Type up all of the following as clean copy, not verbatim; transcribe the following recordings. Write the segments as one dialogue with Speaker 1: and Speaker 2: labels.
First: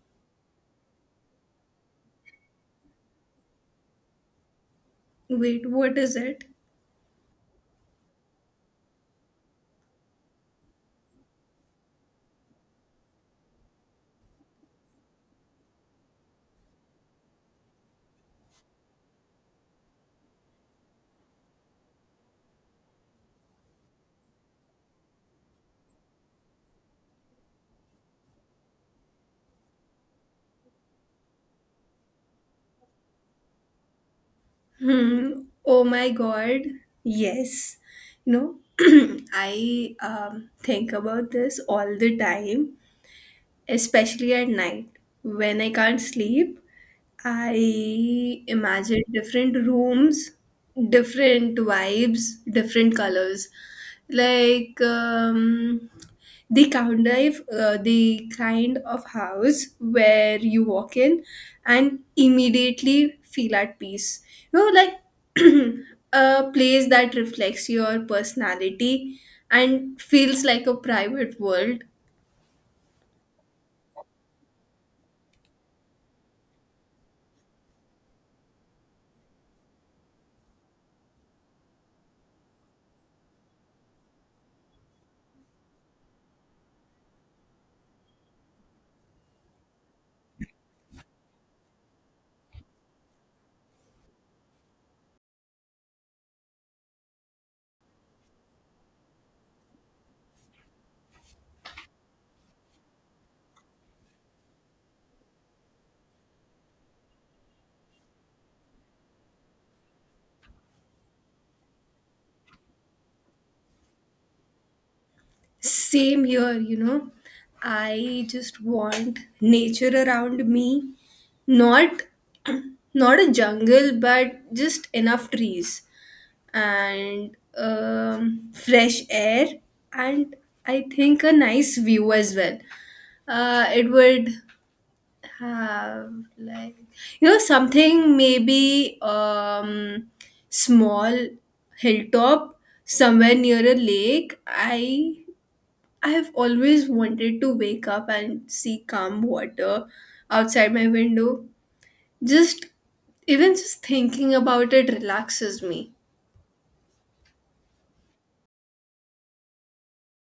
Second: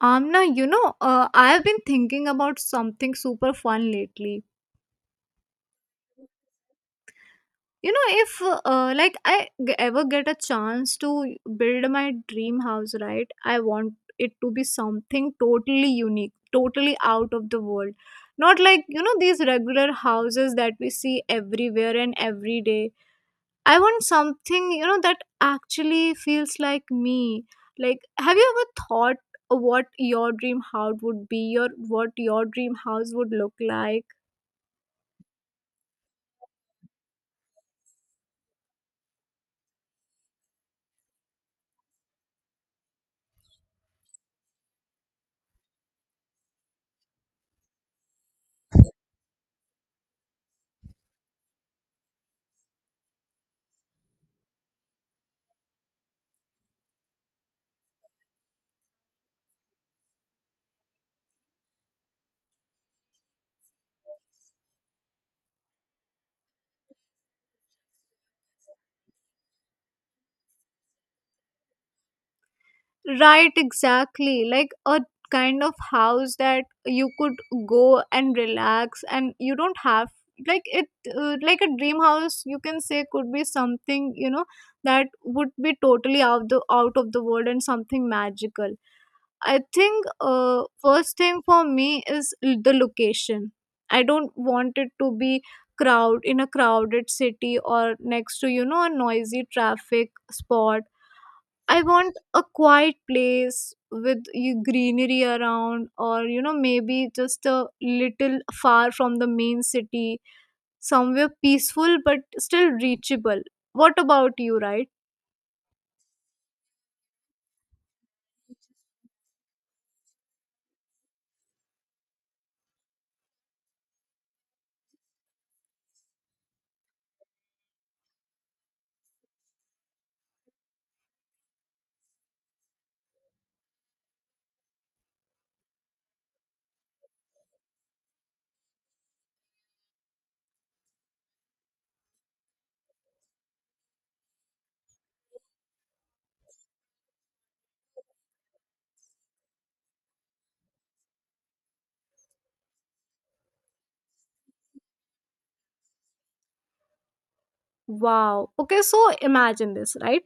Speaker 1: Amna, I have been thinking about something super fun lately.
Speaker 2: Wait, what is it?
Speaker 1: If ever get a chance to build my dream house, right? I want it to be something totally unique, totally out of the world. Not like these regular houses that we see everywhere and every day. I want something, that actually feels like me. Like, have you ever thought what your dream house would be, your what your dream house would look like?
Speaker 2: Hmm. Oh my God. Yes. You I think about this all the time. Especially at night when I can't sleep. I imagine different rooms, different vibes, different colors. Like, the kind of house where you walk in and immediately feel at peace. Like, a place that reflects your personality and feels like a private world.
Speaker 1: Right, exactly. Like a kind of house that you could go and relax, and you don't have like it like a dream house you can say could be something that would be totally out of the world and something magical. I think first thing for me is the location. I don't want it to be crowd in a crowded city or next to a noisy traffic spot. I want a quiet place with you greenery around, or maybe just a little far from the main city, somewhere peaceful but still reachable. What about you, right?
Speaker 2: Same, here, you know, I just want nature around me, not not a jungle, but just enough trees and fresh air, and I think a nice view as well. It would have like something maybe small hilltop somewhere near a lake. I have always wanted to wake up and see calm water outside my window. Just even just thinking about it relaxes me.
Speaker 1: Wow. Okay, so imagine this, right?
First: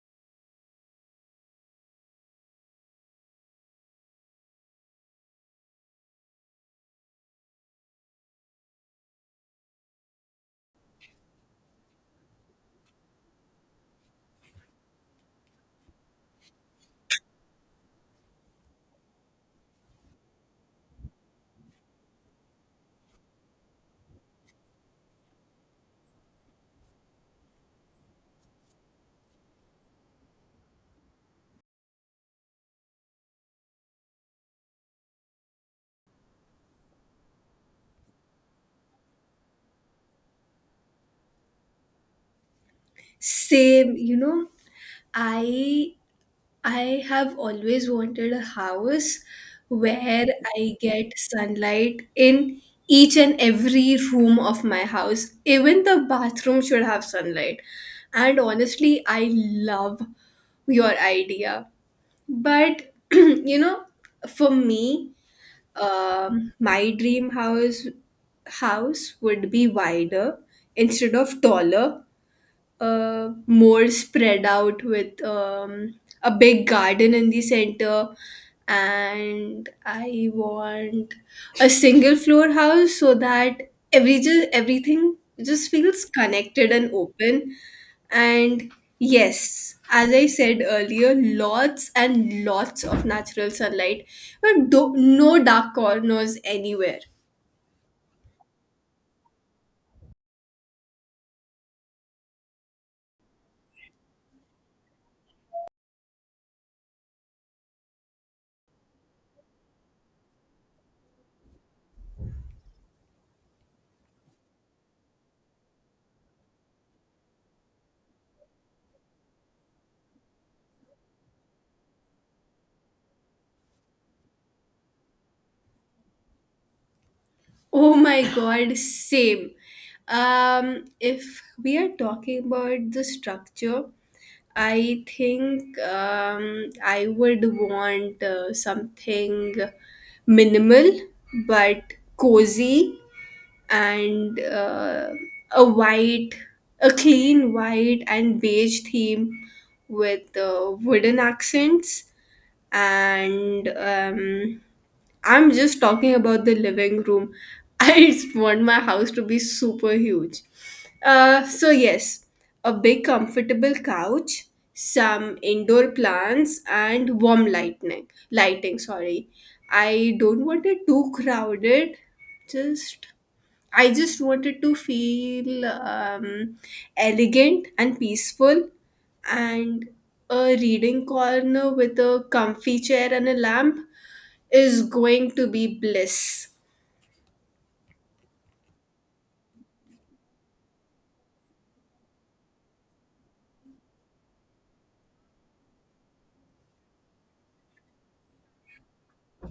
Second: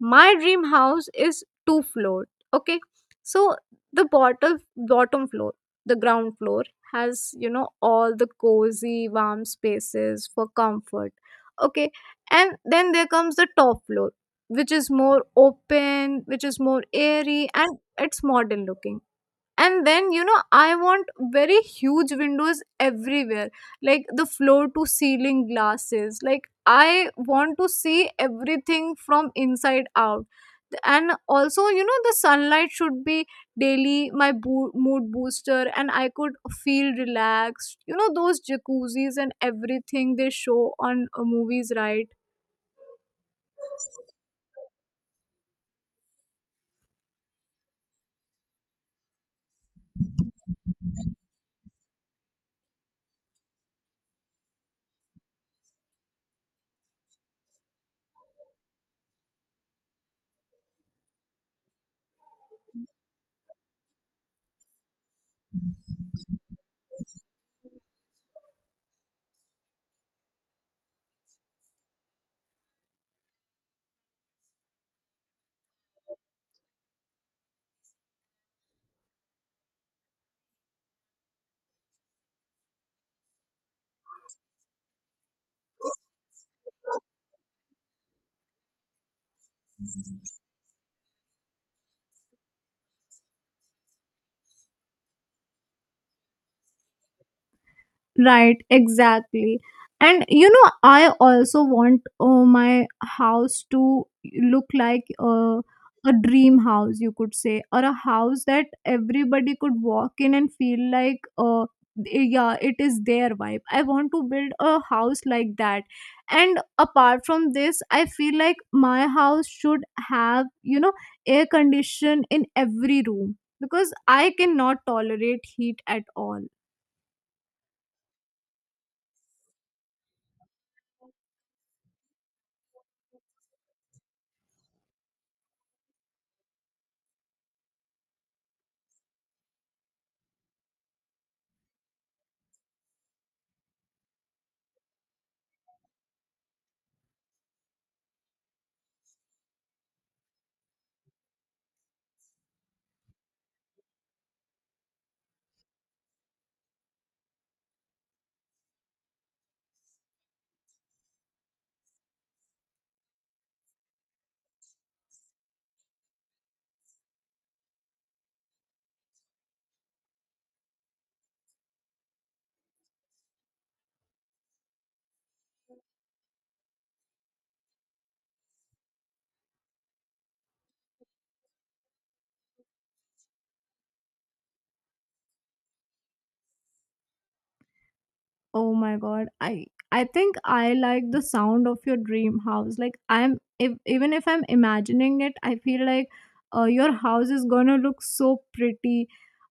Speaker 1: My dream house is two floor. Okay. So the bottom floor, the ground floor has, all the cozy, warm spaces for comfort. Okay. And then there comes the top floor, which is more open, which is more airy, and it's modern looking. And then I want very huge windows everywhere, like the floor to ceiling glasses. Like I want to see everything from inside out. And also, the sunlight should be daily my mood booster, and I could feel relaxed, you know, those jacuzzis and everything they show on movies, right?
Speaker 2: Same, I I have always wanted a house where I get sunlight in each and every room of my house. Even the bathroom should have sunlight. And honestly, I love your idea. But for me, my dream house would be wider instead of taller, more spread out with a big garden in the center. And I want a single floor house so that everything just feels connected and open, and yes, as I said earlier, lots and lots of natural sunlight, but no dark corners anywhere.
Speaker 1: Right, exactly. And you know, I also want my house to look like a dream house, you could say, or a house that everybody could walk in and feel like, yeah, it is their vibe. I want to build a house like that. And apart from this, I feel like my house should have, air condition in every room because I cannot tolerate heat at all.
Speaker 2: Oh my God, same. If we are talking about the structure, I think I would want something minimal but cozy, and a white, a clean white and beige theme with wooden accents, and I'm just talking about the living room. I just want my house to be super huge. So, yes, a big comfortable couch, some indoor plants, and warm lightning. Lighting, sorry. I don't want it too crowded. Just I just wanted to feel elegant and peaceful, and a reading corner with a comfy chair and a lamp is going to be bliss.
Speaker 1: Oh my god. I think I like the sound of your dream house. Like I'm if, even if I'm imagining it, I feel like your house is going to look so pretty.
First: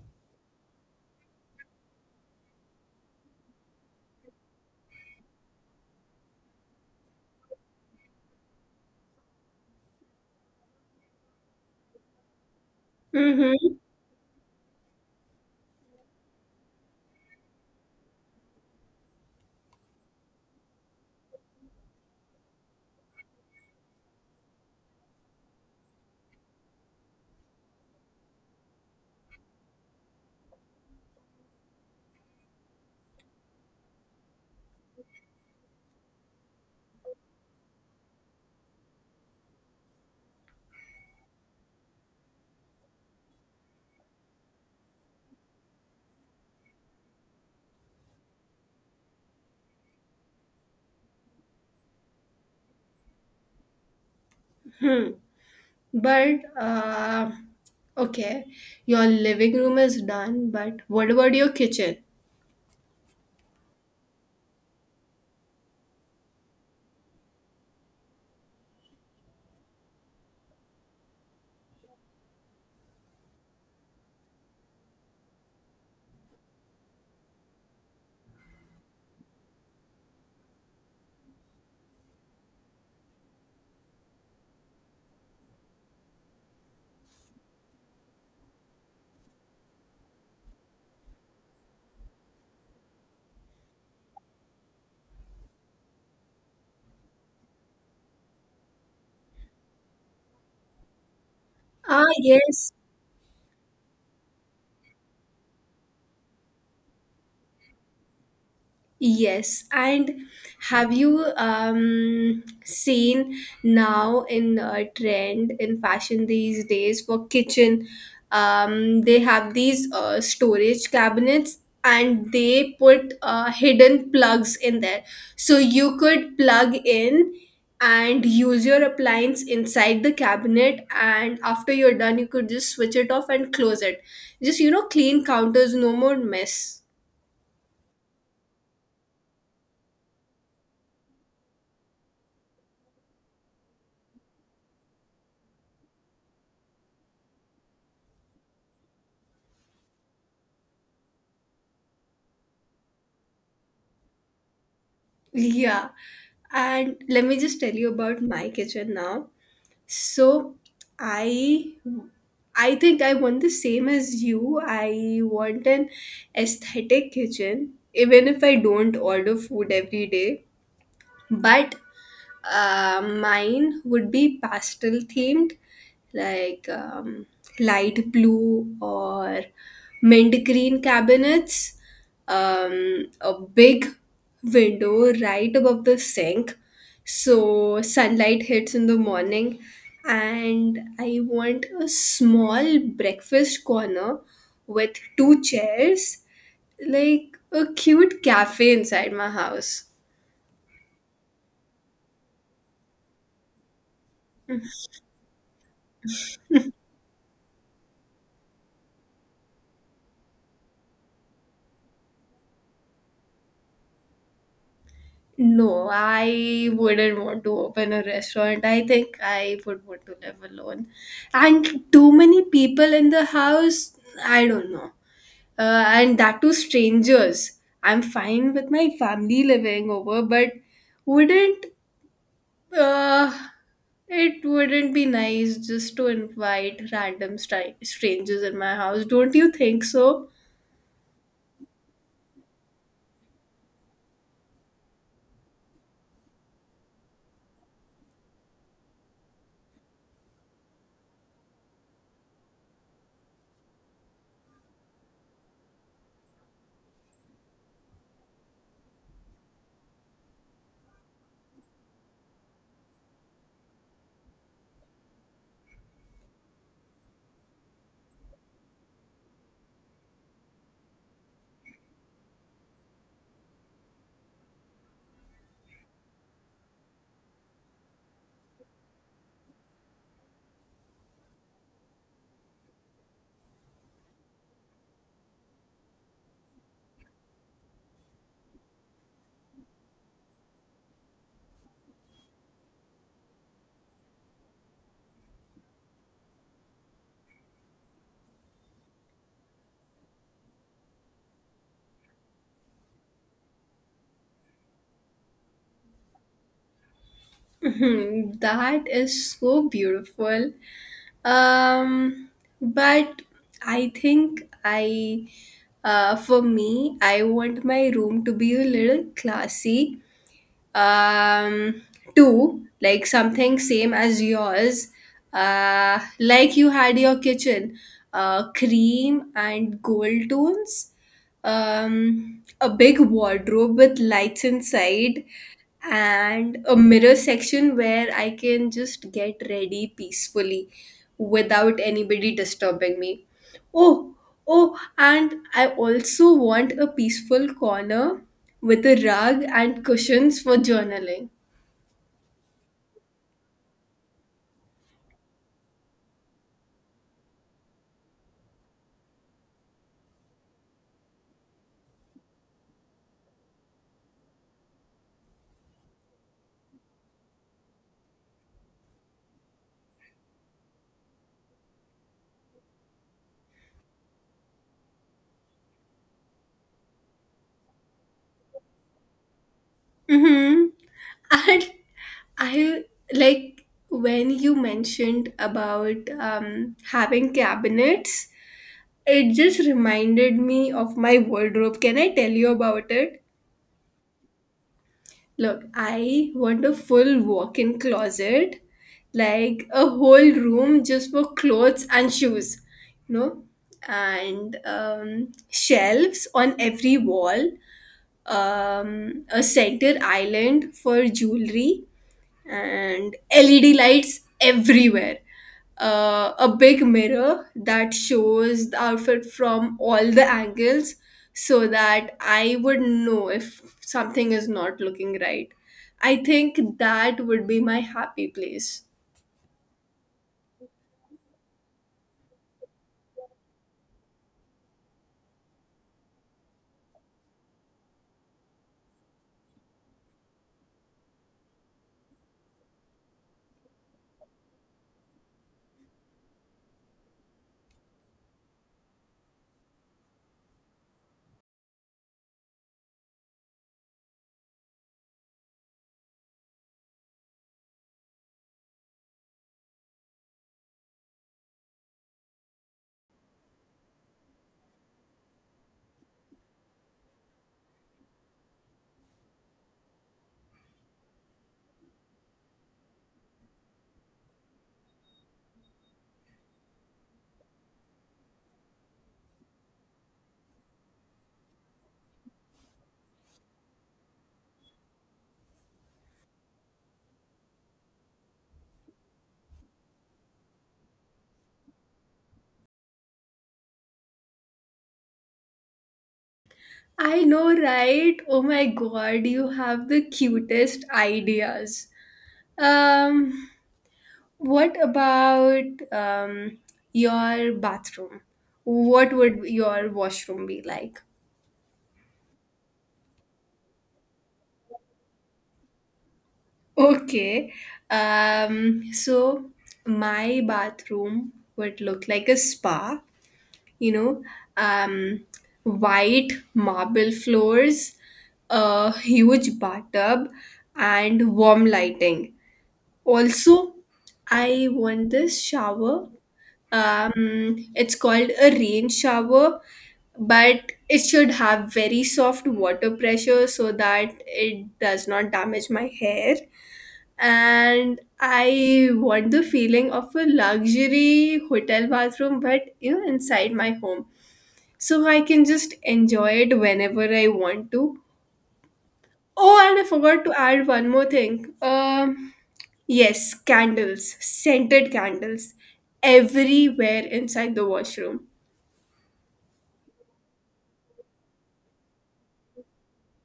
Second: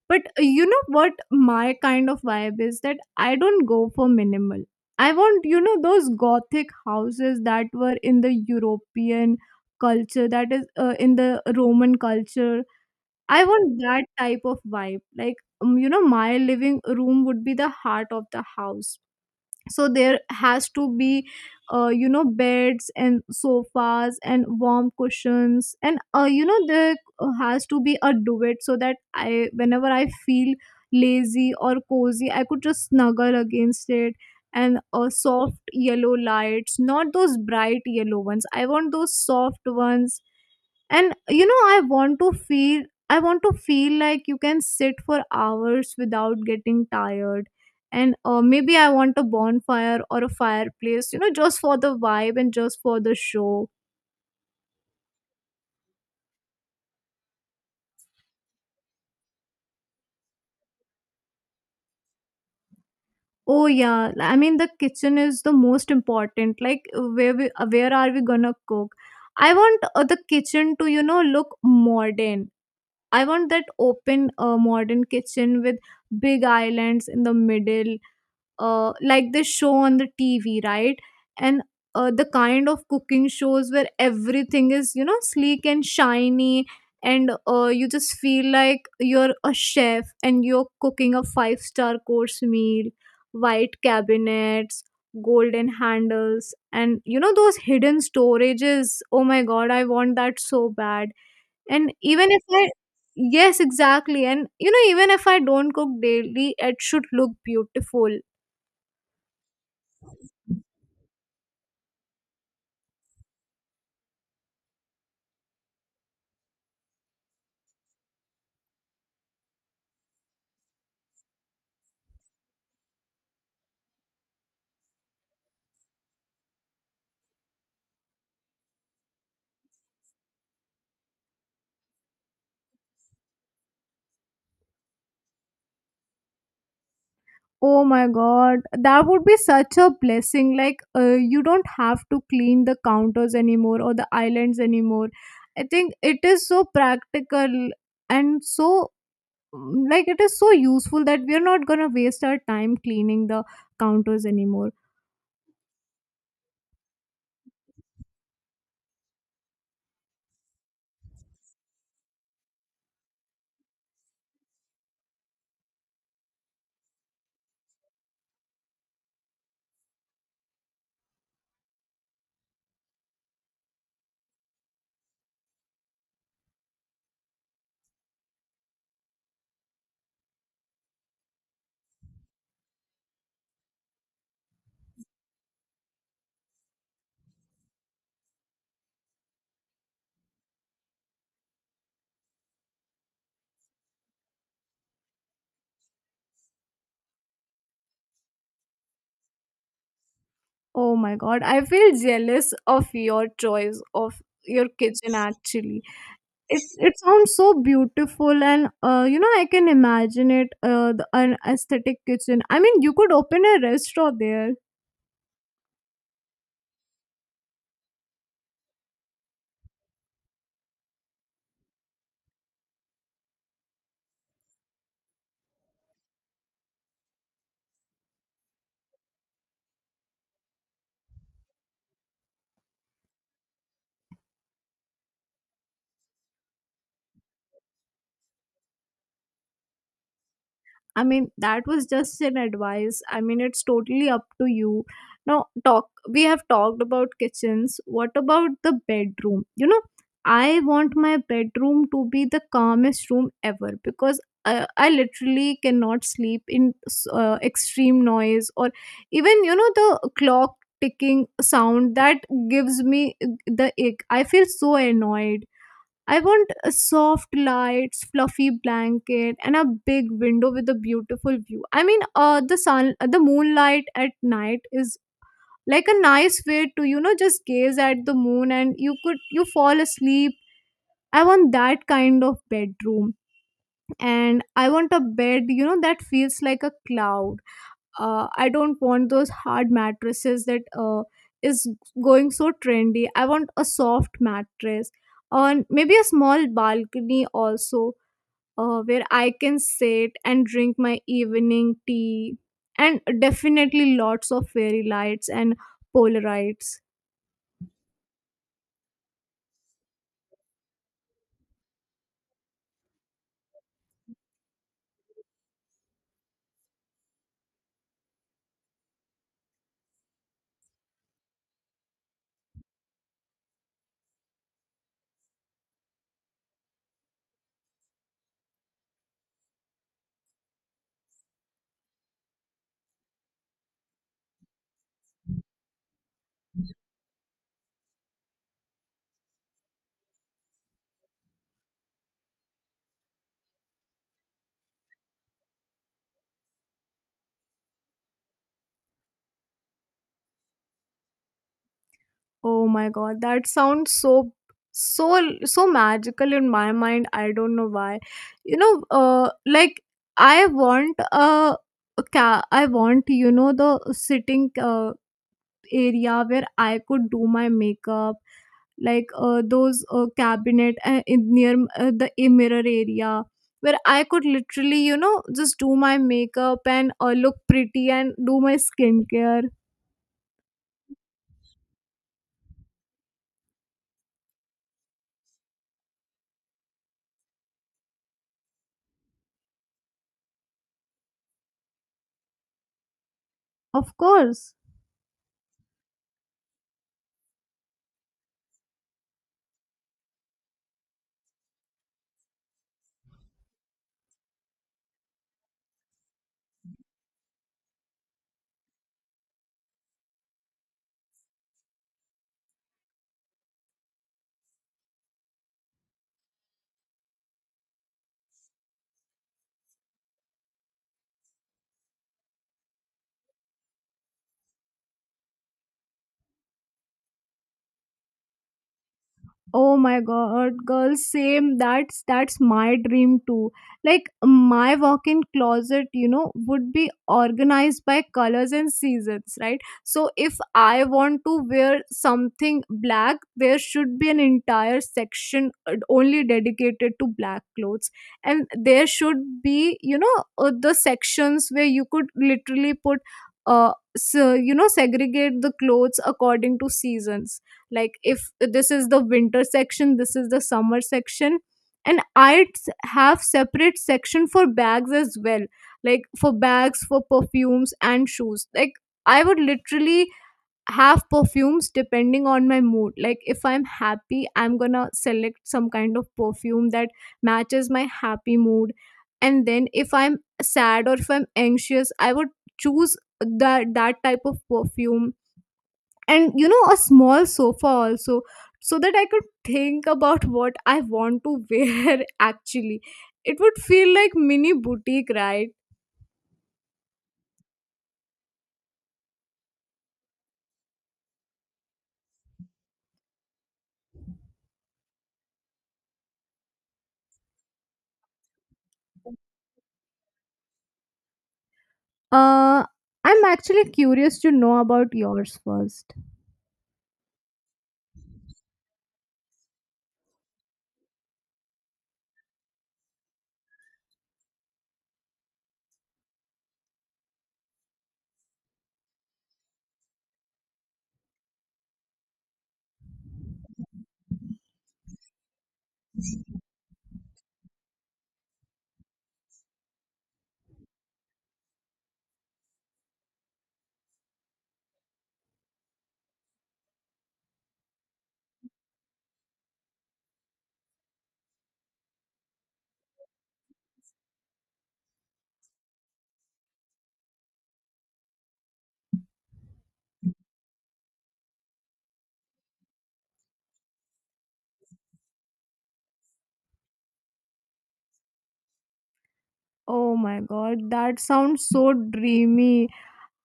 Speaker 1: But you know what my kind of vibe is? That I don't go for minimal. I want, you know, those gothic houses that were in the European culture, that is in the Roman culture. I
Speaker 2: Mm-hmm.
Speaker 1: want that type of vibe. Like you know, my living room would be the heart of the house, so there has to be you know, beds and sofas and warm cushions. And you know, there has to be a duvet so that I whenever I feel lazy or cozy, I could just snuggle against it. And soft yellow lights, not those bright yellow ones, I want those soft ones. And you know, I want to feel like you can sit for hours without getting tired. And maybe I want a bonfire or a fireplace, you know, just for the vibe and just for the show.
Speaker 2: Hmm. But okay, your living room is done, but what about your kitchen?
Speaker 1: Oh yeah, I mean the kitchen is the most important, like where are we gonna cook. I want the kitchen to, you know, look modern. I want that open modern kitchen with big islands in the middle, like this show on the TV, right? And the kind of cooking shows where everything is, you know, sleek and shiny, and you just feel like you're a chef and you're cooking a five-star course meal, white cabinets, golden handles, and you know, those hidden storages. Oh my god, I want that so bad. And
Speaker 2: Ah,
Speaker 1: even if I—
Speaker 2: yes,
Speaker 1: Yes, exactly. And you know, even if I don't cook daily, it should look beautiful.
Speaker 2: yes, and have you seen now in trend in fashion these days for kitchen? They have these storage cabinets and they put hidden plugs in there. So you could plug in and use your appliance inside the cabinet, and after you're done, you could just switch it off and close it. Just, clean counters, no more mess.
Speaker 1: Oh my god, that would be such a blessing. Like, you don't have to clean the counters anymore or the islands anymore. I think it is so practical and so, like, it is so useful that we are not gonna waste our time cleaning the counters anymore.
Speaker 2: Yeah. And let me just tell you about my kitchen now. So I I think I want the same as you. I want an aesthetic kitchen, even if I don't order food every day. But mine would be pastel themed, like light blue or mint green cabinets, a big window right above the sink so sunlight hits in the morning. And I want a small breakfast corner with two chairs, like a cute cafe inside my house.
Speaker 1: Oh my god, I feel jealous of your choice of your kitchen actually. It's, it sounds so beautiful, and you know, I can imagine it. An aesthetic kitchen, I mean, you could open a restaurant there.
Speaker 2: No, I wouldn't want to open a restaurant. I think I would want to live alone. And too many people in the house, I don't know. And that too, strangers. I'm fine with my family living over, but wouldn't uh, it wouldn't be nice just to invite random strangers in my house? Don't you think so?
Speaker 1: I mean, that was just an advice. I mean, it's totally up to you. Now, talk. We have talked about kitchens. What about the bedroom? You know, I want my bedroom to be the calmest room ever because I literally cannot sleep in extreme noise, or even you know, the clock ticking sound, that gives me the ick. I feel so annoyed. I want soft lights, fluffy blanket, and a big window with a beautiful view. I mean, the moonlight at night is like a nice way to, you know, just gaze at the moon, and you could you fall asleep. I want that kind of bedroom, and I want a bed, you know, that feels like a cloud. I don't want those hard mattresses that is going so trendy. I want a soft mattress on maybe a small balcony also, where I can sit and drink my evening tea, and definitely lots of fairy lights and polarites.
Speaker 2: Mhm, that is so beautiful. Um, but I think for me, I want my room to be a little classy. Um, too, like something same as yours. Like you had your kitchen, cream and gold tones. A big wardrobe with lights inside and a mirror section where I can just get ready peacefully without anybody disturbing me. Oh, oh, and I also want a peaceful corner with a rug and cushions for journaling.
Speaker 1: Oh my god, that sounds so so so magical in my mind. I don't know why. You know, like I want a ca- I want you know the sitting area where I could do my makeup, like those cabinet in near the a mirror area where I could literally you know just do my makeup and look pretty and do my skincare.
Speaker 2: Mm-hmm. And I like when you mentioned about having cabinets, it just reminded me of my wardrobe. Can I tell you about it?
Speaker 1: Of course.
Speaker 2: Look, I want a full walk in closet, like a whole room just for clothes and shoes, you know, and shelves on every wall, a center island for jewelry, and LED lights everywhere. A big mirror that shows the outfit from all the angles so that I would know if something is not looking right. I think that would be my happy place.
Speaker 1: Oh my god, girl, same. That's my dream too. Like my walk-in closet, you know, would be organized by colors and seasons, right? So if I want to wear something black, there should be an entire section only dedicated to black clothes, and there should be, you know, the sections where you could literally put, so, you know, segregate the clothes according to seasons like if this is the winter section this is the summer section and I have separate section for bags as well like for bags for perfumes and shoes like I would literally have perfumes depending on my mood like if I'm happy I'm gonna select some kind of perfume that matches my happy mood and then if I'm sad or if I'm anxious I would choose that that type of perfume and you know a small sofa also so that I could think about what I want to wear actually it would feel like mini boutique right
Speaker 2: I know, right? Oh my God, you have the cutest ideas. Um, what about um, your bathroom? What would your washroom be like?
Speaker 1: uh I'm actually curious to know about yours first
Speaker 2: Okay. So, my bathroom would look like a spa, you know, um, white marble floors, a huge bathtub, and warm lighting. Also, I want this shower. It's called a rain shower, but it should have very soft water pressure so that it does not damage my hair, and I want the feeling of a luxury hotel bathroom, but inside my home. So I can just enjoy it whenever I want to. Oh, and I forgot to add one more thing. Yes, candles, scented candles everywhere inside the washroom.
Speaker 1: oh my god that sounds so dreamy.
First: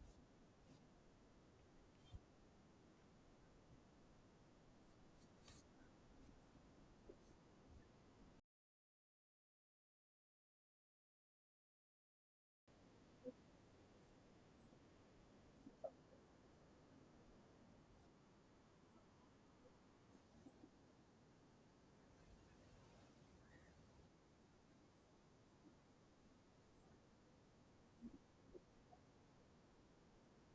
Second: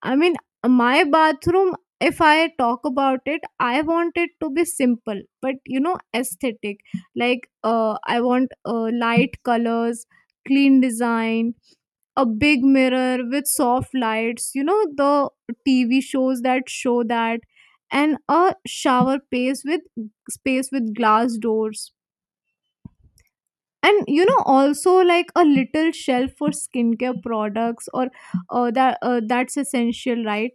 Speaker 1: I mean, my bathroom, if I talk about it, I want it to be simple, but you know, aesthetic. Like, I want light colors, clean design, a big mirror with soft lights, you know, the TV shows that show that, and a shower space with glass doors. And you know, also like a little shelf for skincare products, or that's essential, right?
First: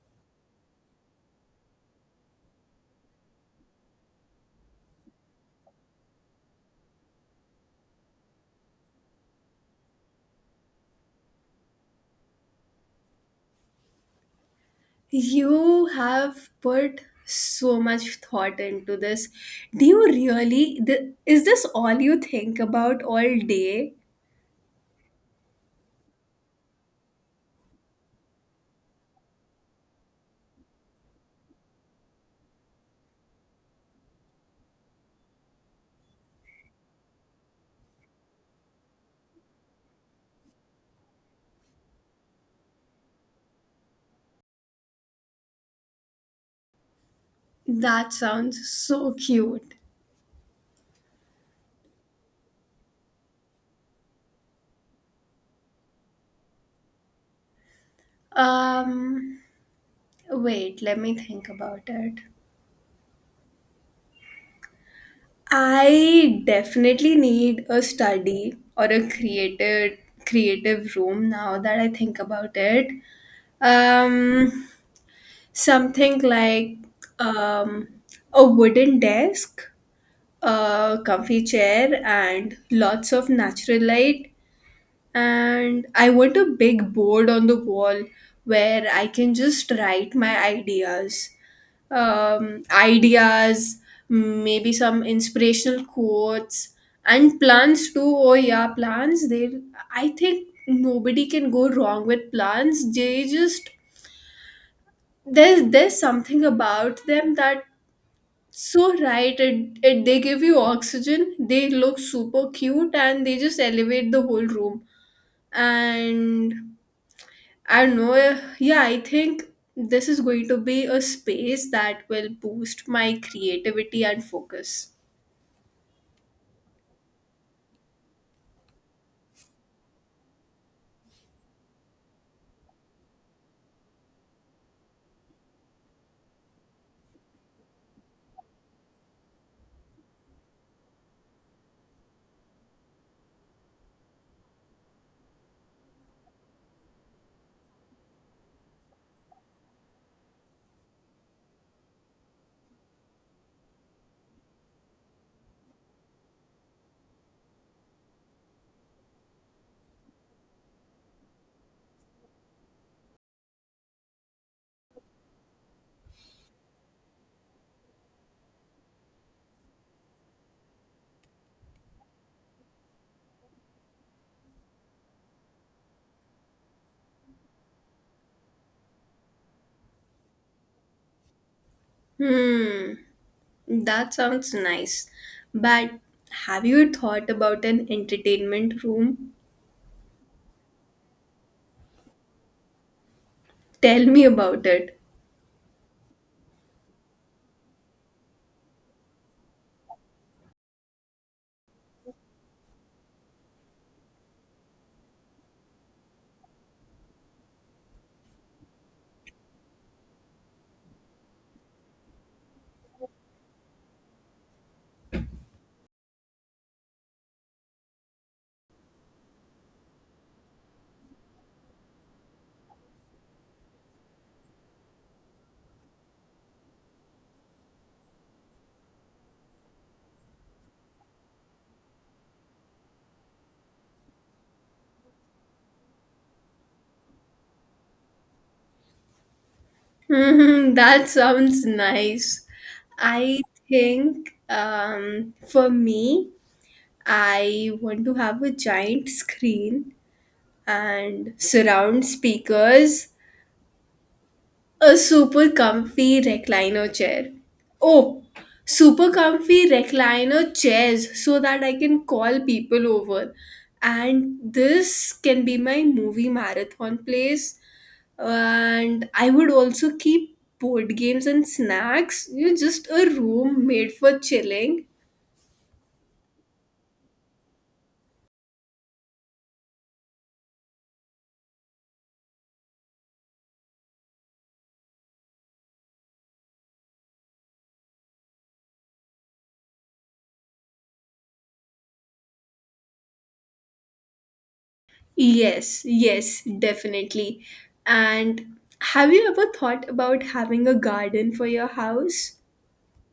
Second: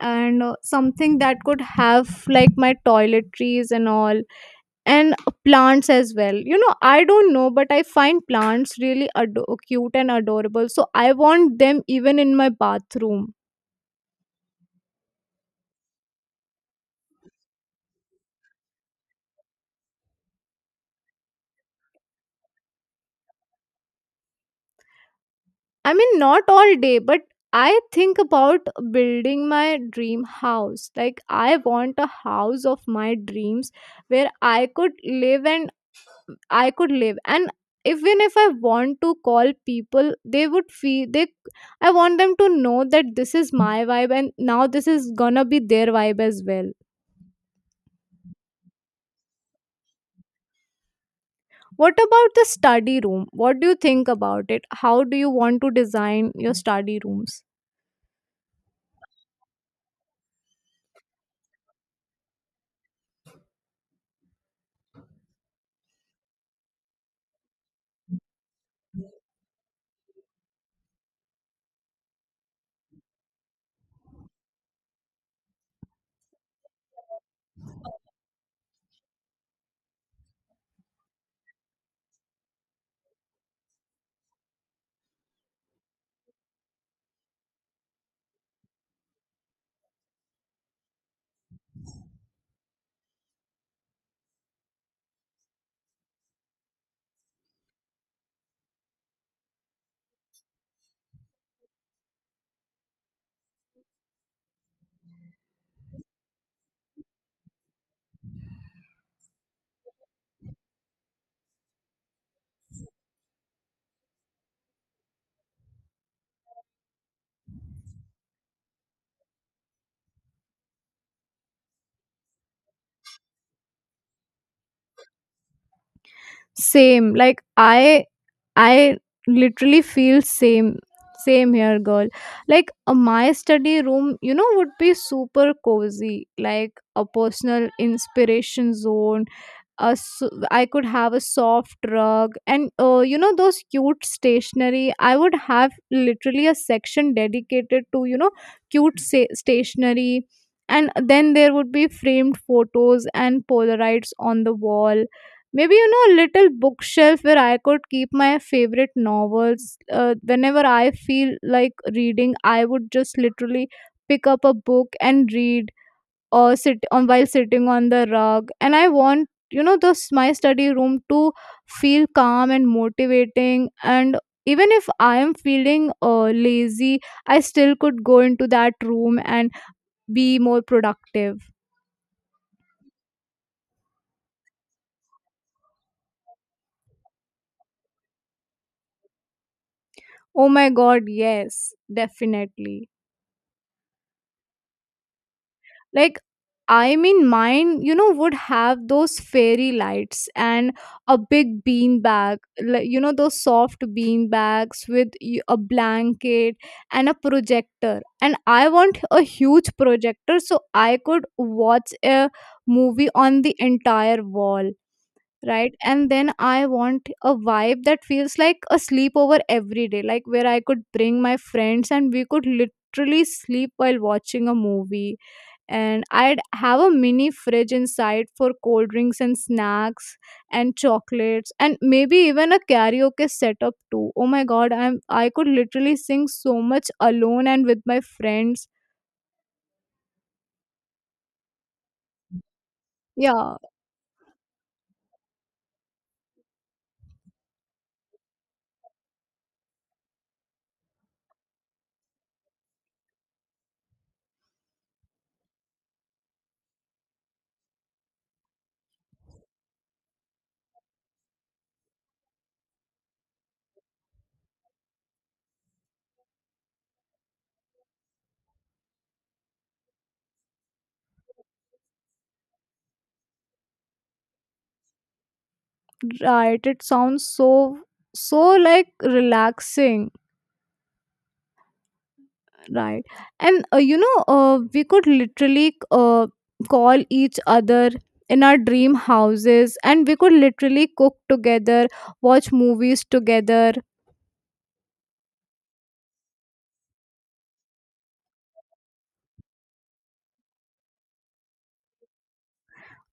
Speaker 1: And something that could have like my toiletries and all. And plants as well, you know, I don't know, but I find plants really cute and adorable, so I want them even in my bathroom.
Speaker 2: You have put so much thought into this. Do you really? Is this all you think about all day?
Speaker 1: I mean, not all day, but I think about building my dream house. Like I want a house of my dreams where I could live and I could live. And even if I want to call people, they would feel they. I want them to know that this is my vibe, and now this is gonna be their vibe as well.
Speaker 2: That sounds so cute.
Speaker 1: What about the study room? What do you think about it? How do you want to design your study rooms?
Speaker 2: Um, wait, let me think about it. I definitely need a study or a creative room now that I think about it. Um, something like um, a wooden desk, a comfy chair, and lots of natural light. And I want a big board on the wall where I can just write my ideas. Ideas, maybe some inspirational quotes, and plants too. Oh, yeah, plants. I think nobody can go wrong with plants. There's something about them that so right, it they give you oxygen, they look super cute, and they just elevate the whole room. And I don't know. Yeah, I think this is going to be a space that will boost my creativity and focus.
Speaker 1: Same, like I literally feel same, same here, girl. Like my study room, you know, would be super cozy, like a personal inspiration zone. a s- I could have a soft rug, and you know those cute stationery. I would have literally a section dedicated to, you know, cute stationery, and then there would be framed photos and Polaroids on the wall. Maybe you know a little bookshelf where I could keep my favorite novels. Whenever I feel like reading, I would just literally pick up a book and read or sitting on the rug. And I want, you know, this my study room to feel calm and motivating. And even if I am feeling lazy, I still could go into that room and be more productive.
Speaker 2: Hmm, that sounds nice. But have you thought about an entertainment room?
Speaker 1: Oh my god, yes, definitely.
Speaker 2: Tell me about it.
Speaker 1: Like I mean, mine, you know, would have those fairy lights and a big bean bag, like you know those soft bean bags with a blanket and a projector. And I want a huge projector so I could watch a movie on the entire wall, right? And then I want a vibe that feels like a sleepover every day, like where I could bring my friends and we could literally sleep while watching a movie. And I'd have a mini fridge inside for cold drinks and snacks and chocolates and maybe even a karaoke setup too. Oh my god, I could literally sing so much alone and with my friends.
Speaker 2: Hmm. That sounds nice. I
Speaker 1: Yeah,
Speaker 2: think for me, I want to have a giant screen and surround speakers. A super comfy recliner chair. Oh, super comfy recliner chairs so that I can call people over. And this can be my movie marathon place. And I would also keep board games and snacks. Just a room made for chilling.
Speaker 1: right. It sounds so so like relaxing, right? And you know, we could literally call each other in our dream houses and we could literally cook together, watch movies together.
Speaker 2: Yes, yes, definitely. And have you ever thought about having a garden for your house?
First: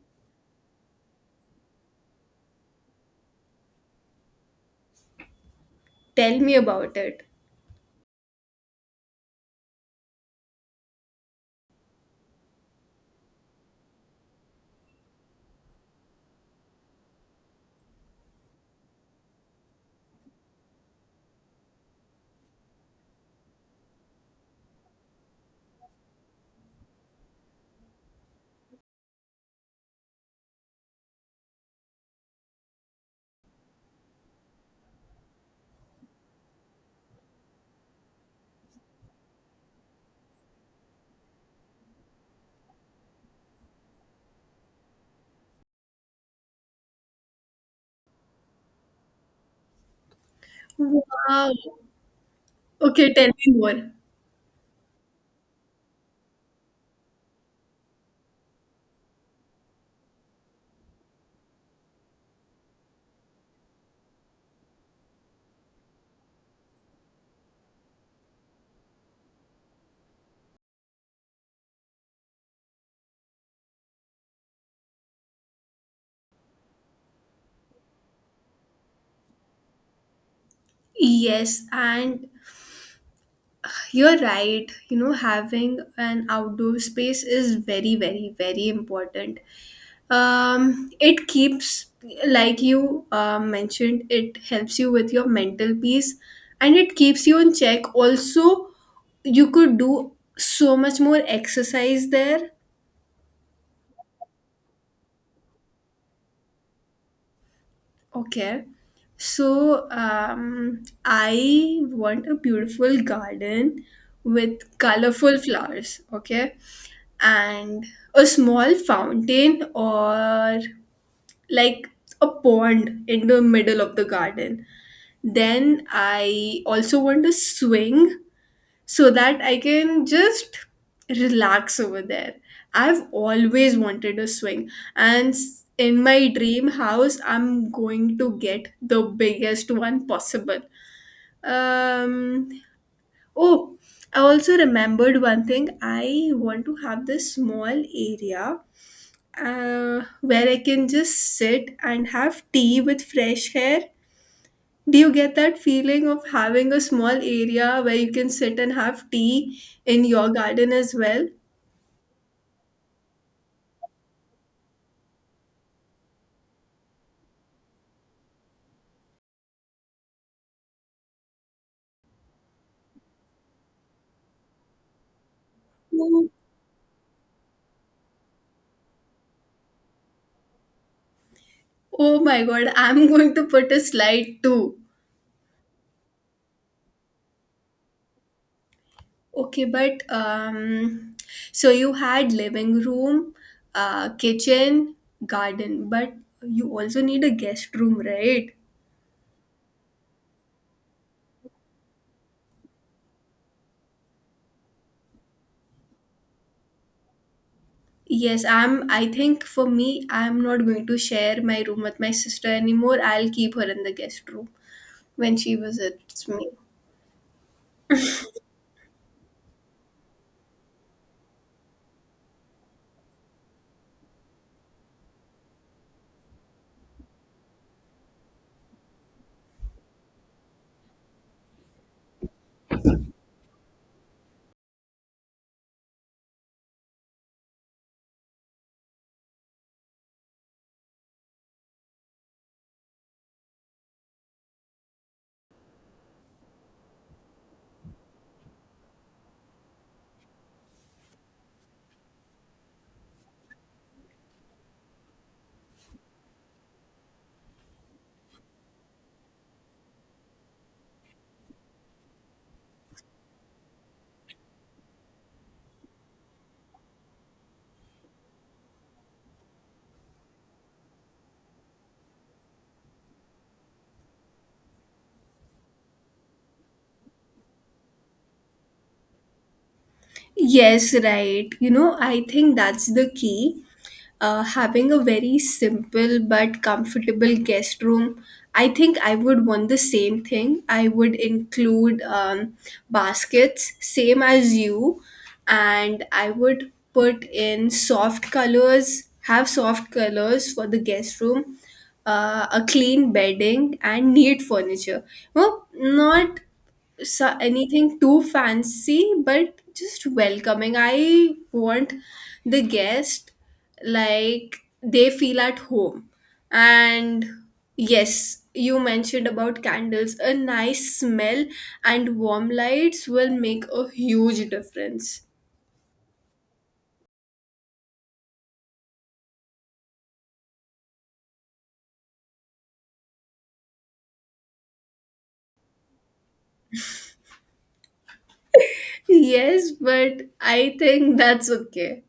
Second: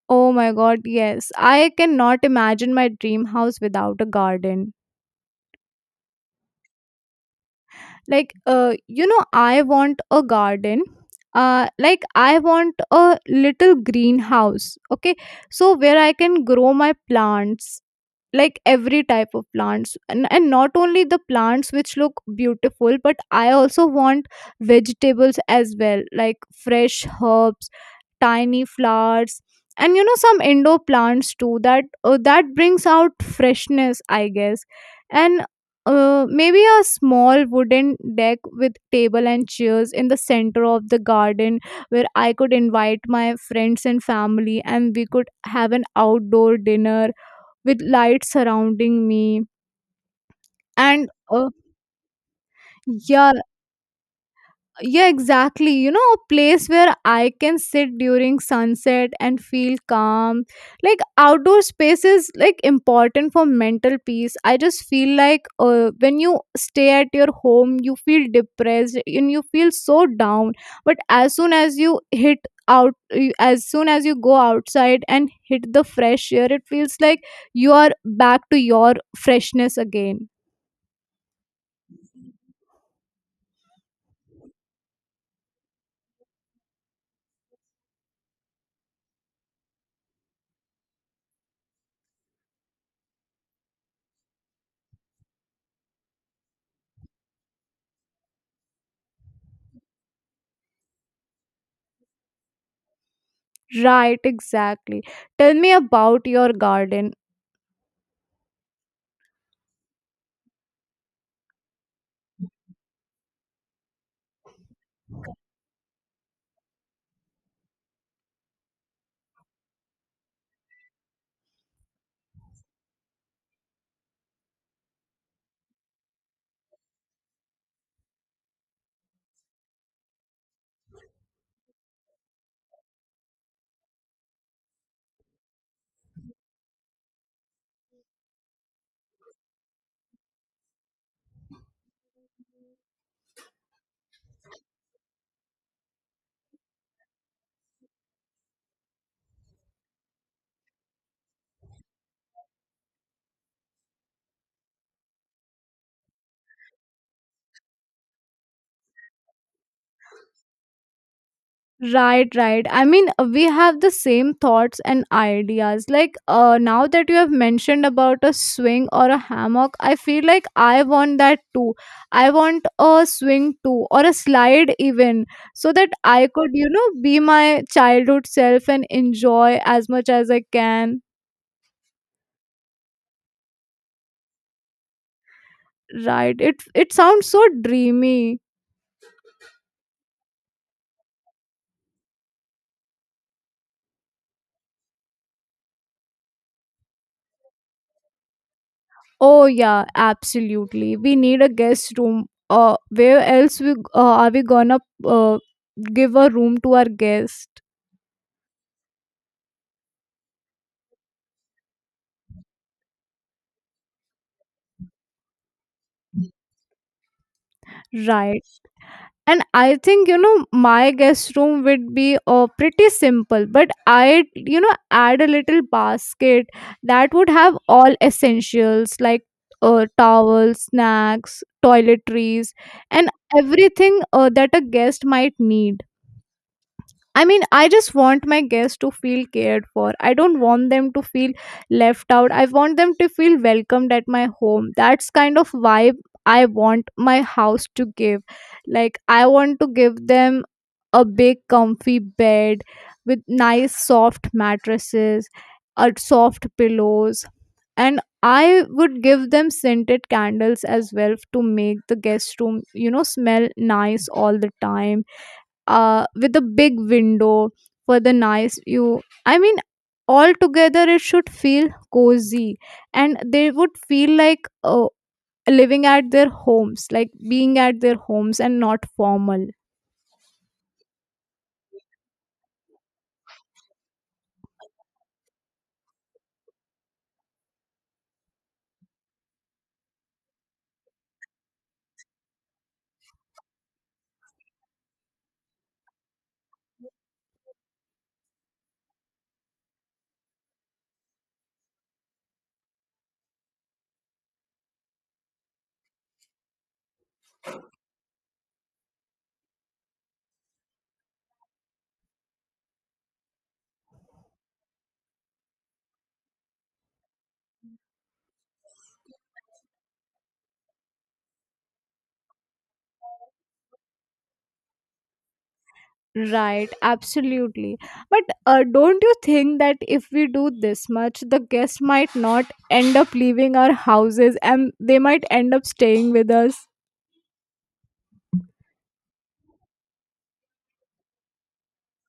Speaker 1: Oh my god, yes. I cannot imagine my dream house without a garden.
Speaker 2: Tell me about it.
Speaker 1: Like you know, I want a garden. Like I want a little greenhouse, okay? So where I can grow my plants, like every type of plants. And not only the plants which look beautiful, but I also want vegetables as well, like fresh herbs, tiny flowers, and you know some indoor plants too that that brings out freshness, I guess. And maybe a small wooden deck with table and chairs in the center of the garden, where I could invite my friends and family and we could have an outdoor dinner with lights surrounding me. And
Speaker 2: Wow. Okay, tell
Speaker 1: yeah,
Speaker 2: me more.
Speaker 1: yeah, exactly, you know, a place where I can sit during sunset and feel calm. Like outdoor space is like important for mental peace. I just feel like when you stay at your home, you feel depressed and you feel so down. But as soon as you hit as soon as you go outside and hit the fresh air, it feels like you are back to your freshness again.
Speaker 2: Yes, and you're right. Having an outdoor space is very, very, very important. It keeps, like you mentioned, it helps you with your mental peace and it keeps you in check. Also, you could do so much more exercise there.
Speaker 1: Right, exactly. Tell me about your garden.
Speaker 2: Okay. So, I want a beautiful garden with colorful flowers, okay? And a small fountain or like a pond in the middle of the garden. Then I also want a swing so that I can just relax over there. I've always wanted a swing, and in my dream house, I'm going to get the biggest one possible. Um, oh, I also remembered one thing. I want to have this small area where I can just sit and have tea with fresh air. Do you get that feeling of having a small area where you can sit and have tea in your garden as well?
Speaker 1: Right, right. I mean, we have the same thoughts and ideas. Like, now that you have mentioned about a swing or a hammock, I feel like I want that too. I want a swing too, or a slide even, so that I
Speaker 2: Oh
Speaker 1: could, you know, be my childhood self and enjoy as much as I can.
Speaker 2: oh my God, I'm going to put a slide too.
Speaker 1: Right. It sounds so dreamy.
Speaker 2: Okay, but so you had living room, kitchen, garden, but you also need a guest room, right?
Speaker 1: Oh yeah, absolutely. We need a guest room. Where else we are we gonna uh, give a room to our guest?
Speaker 2: Yes, I'm. I think for me, I'm not going to share my room with my sister anymore. I'll keep her in the guest room when she visits me.
Speaker 1: Right. And I think, you know, my guest room would be pretty simple, but I'd, you know, add a little basket that would have all essentials like towels, snacks, toiletries, and everything that a guest might need. I mean, I just want my guests to feel cared for. I don't want them to feel left out. I want them to feel welcomed at my home. That's kind of vibe I want my house to give. Like, I want to give them a big, comfy bed with nice, soft mattresses, soft pillows. And I would give them scented candles as well to make the guest room, you know, smell nice all the time, with a big window for the nice view. I mean, altogether it should feel cozy and they would feel like living at their homes, like being at their homes and not formal.
Speaker 2: Yes, right. I think that's the key. Having a very simple but comfortable guest room. I think I would want the same thing. I would include baskets, same as you, and I would put in soft colors, have soft colors for the guest room, a clean bedding, and neat furniture. Well, not so anything too fancy, but just welcoming. I want the guest, like, they feel at home. And yes, you mentioned about candles, a nice smell and warm lights will make a huge difference.
Speaker 1: Right, absolutely. But don't you think that if we do this much, the guests might not end up leaving our houses and they might end up staying with us?
Speaker 2: Yes, but I think that's okay.